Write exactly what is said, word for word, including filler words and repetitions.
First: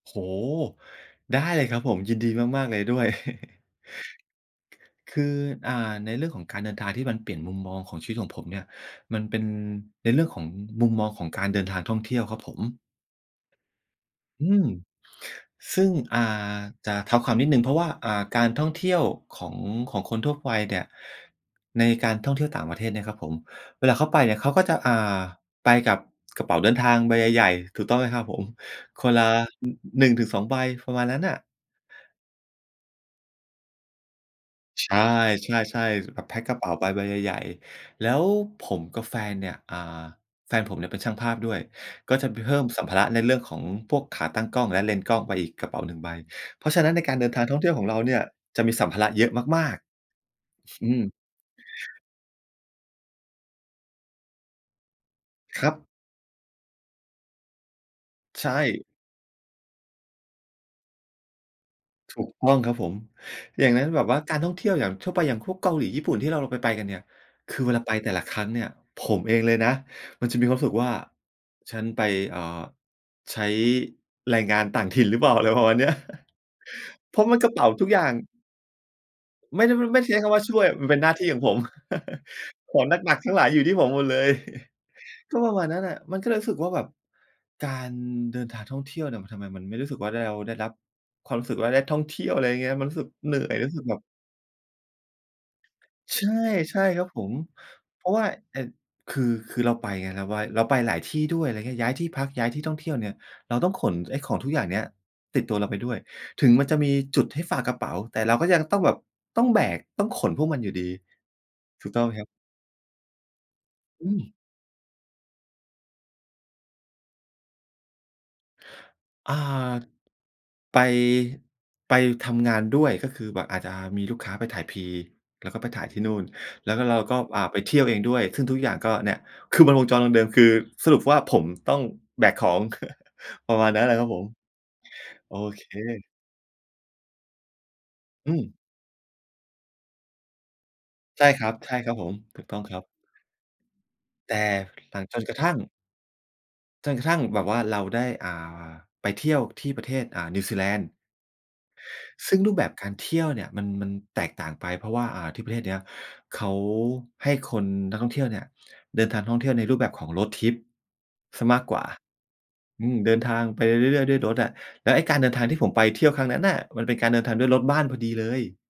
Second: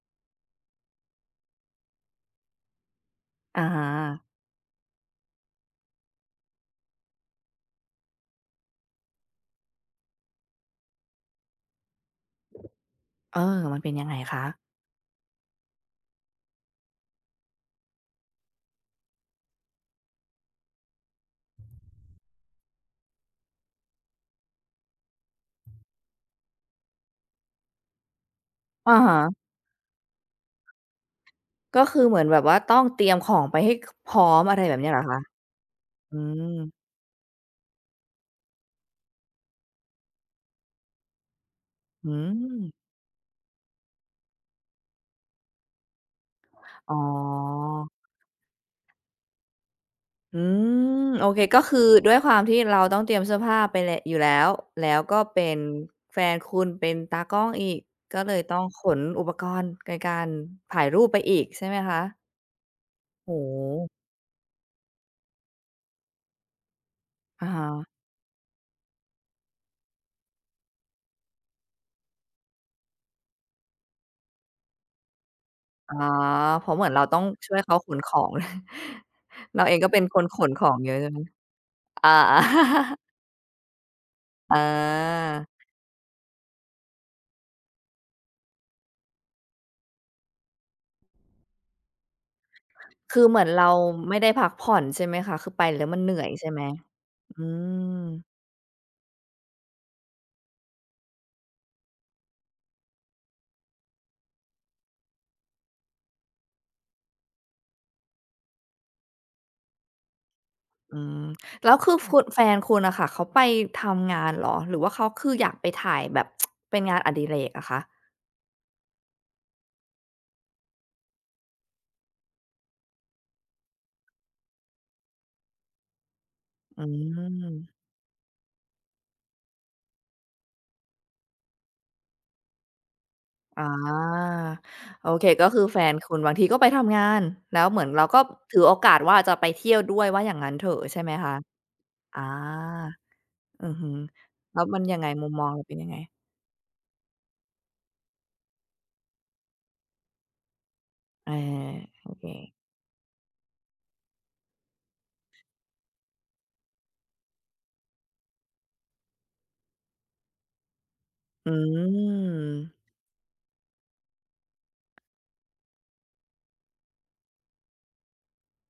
โอ้โฮ! ได้เลยครับผม ยินดีมาก ๆ เลยด้วย อา คือ อ่า ในเรื่องของการเดินทางที่มันเปลี่ยนมุมมองของชีวิตของผมเนี่ย มันเป็นในเรื่องของมุมมองของการเดินทางท่องเที่ยวครับผม เอ่อ มันเป็นยังไงคอืะ? ม ซึ่ง อ่า จะเท้าความนิดหนึ่ง เพราะว่า อ่า การท่องเที่ยวของ ของคนทั่วไปเนี่ย ในการท่องเที่ยวต่างประเทศเนี่ยนะครับผม เวลาเขาไปเนี่ย เขาก็จะ อ่า ไปกับกระเป๋าเดินทางใบใหญ่ ๆ ถูกต้องไหมครับผม อะคฮนละ ะ น หนึ่งถึงสอง ใบ ประมาณนั้นน่ะ ก็คือเหมือนแบบว่าต้องเตรียมของไปให้ ค พร้อม อะไรแบบนีใช้เห่ รอคะ? ใช่ อๆ ืแบบแพ็กกระเป๋าม ไปใบใหญ่ ๆ แล้วผมกับแฟนเนี่ย อ่า แฟนผมเนี่ยเป็นช่างภาพด้วย อืก็จะไปเพิ่มม สัมภาระในเรื่องของพวกขาตั้งกล้อง และเลนส์กล้องไปอีกกระเป๋า หนึ่ง ใบ เพราะฉะนั้อ๋น ในการเดินทางท่องเที่ยวขอ องเราเนี่ย จะมีสัมภาระเยอะมาก ๆ อือม ืม โอเค ก็คือด้วยความที่เราต้องเตรียมเสื้อผ้าไปเล อยู่แล้ว แล้วก็เป็นครับ แฟนคุณเป็นตากล้องอีก ก็เลยใชต้องข่ นอุปกรณ์ในการถ่ายรูปไปอีกใช่ไหมคะ? ถูกต้องครับผม โอ้โอย่างนั้นฮ แบบว่าการท่องเที่ยวอย่างทั่วไป อย่างพวกเกาหลี ญี่ปุ่นที่เราไป ไปกันเนี่ย อะคฮือเวละ าไปแต่ละครั้งเนี่ย ผมเองเลยนะ มันจะมีความรู้สึกว่า ฉันไป อ่า ใช้แรงงานต่างถิ่นหรือเปล่า อะไรประมาณเนีอ้๋ย อ เพราะเหมือนเราเตพ้อรางะมันกชร่ะวเยป๋เาขาทุขกอนย่ขาง อง เไรมา่ เด องก็เไปม็่ไนด้ใชค้นคขำว่านช่ขวย องมัเยนอเปะ็นใชหน่้ไาหม? ที่ของผม อา ๆ ของหนัก ๆ ทั้งหลายอยู่ที่ผมหมดเลย อก็า ประมาณนั้นน่ะ มันก็เลยรู้สึกว่าแบบการเดินทางท่องเที่ยวเนี่ย มันทำไมมันไม่รู้สึกว่า ด เราได้รับความรู้สึกว่า ได้ท่องเที่ยว อะไรอย่างเงี้ย มันรู้สึกคือเหเนหืม่ือนอย เรรูา้สึกแบบ ไม่ได้พักผ่อนใช่ไหมคะ? คือไปแล้วมันเหนื่ใชอ่ ยใช่ไหม? ใช่ครับผม อืเพราะว่ม า ไอ้ คือ คือเราไปไง ล ว่า เราไปหลายที่ด้วย อะไรเงี้ย ย้ายที่พัก ย้ายที่ท่องเที่ยวเนี่ย เราต้องขนไอ้ของทุกอย่างเนี้ยติดตัวเราไปด้วย ถึงมันจะมีจุดให้ฝากกระเป๋า แต่เราก็ยังต้องแบบ ต้องแบก ต้องขนพวกมันอยู่ดี อืม แล้วถคูืกอ ต้องคไหมุ ครับ? แฟนคุณน่ะค่ะ เขาไปทอืำงานม เหรอ หรือว่าเขาคืออยากไปถ่ายแบบ เป็นงานอดิเรกอะคะ? อ่า ไป ไปทำงานด้วย ก็คือแบบอาจจะมีลูกค้าไปถ่าย Pre แล้วก็ไปถ่ายที่นู่น แล้วอกื็เราก็ อ่า ไปม เที่ยวเองด้วย ซึ่งทุกอย่างก็เนี่ย คือมันวงจรเดิม ๆ คือสรุปว่าผมต้องแบกของ ประอ๋อ มาณนั้นน่ะครับผม โอเค โอก็คืเค อแฟนคุณบางทีก็ไปทำงาน แล้วเหมือนเราก็อืม ถือโอกาสว่าจะไปเที่ยวด้วย ว่าอย่างงั้นเถอะ ใช่ไหมใชค่ะ? ครับ ใช่ครับผม อ่า ถูกต้องครับ อือฮึ แต่แล้วมันยหลัังไงง? จนมุกมระมทองั่เง ราเป็นยังไง? จนกระทั่งแบบว่าเราได้ อ่า ไปเที่ยวที่ประเทศ อ่า นิวซีแลนด์ เออ โอเค ซึ่งรูปแบบการเที่ยวเนี่ย มัน มันแตกต่างไปเพราะว่า อ่า ที่ประเทศเนี้ย เขาให้คนนักท่องเที่ยวเนี่ย เดินทางท่องเที่ยวในรูปแบบของ Road Trip เสีอยืมากกว่า ม อืม เดินทางไปเรื่อย ๆ ด้วยรถอะ แล้วไอ้การเดินทางที่ผมไปเที่ยวครั้งนั้นน่ะ มันเป็นการเดินทางด้วยรถบ้านพอดีเลย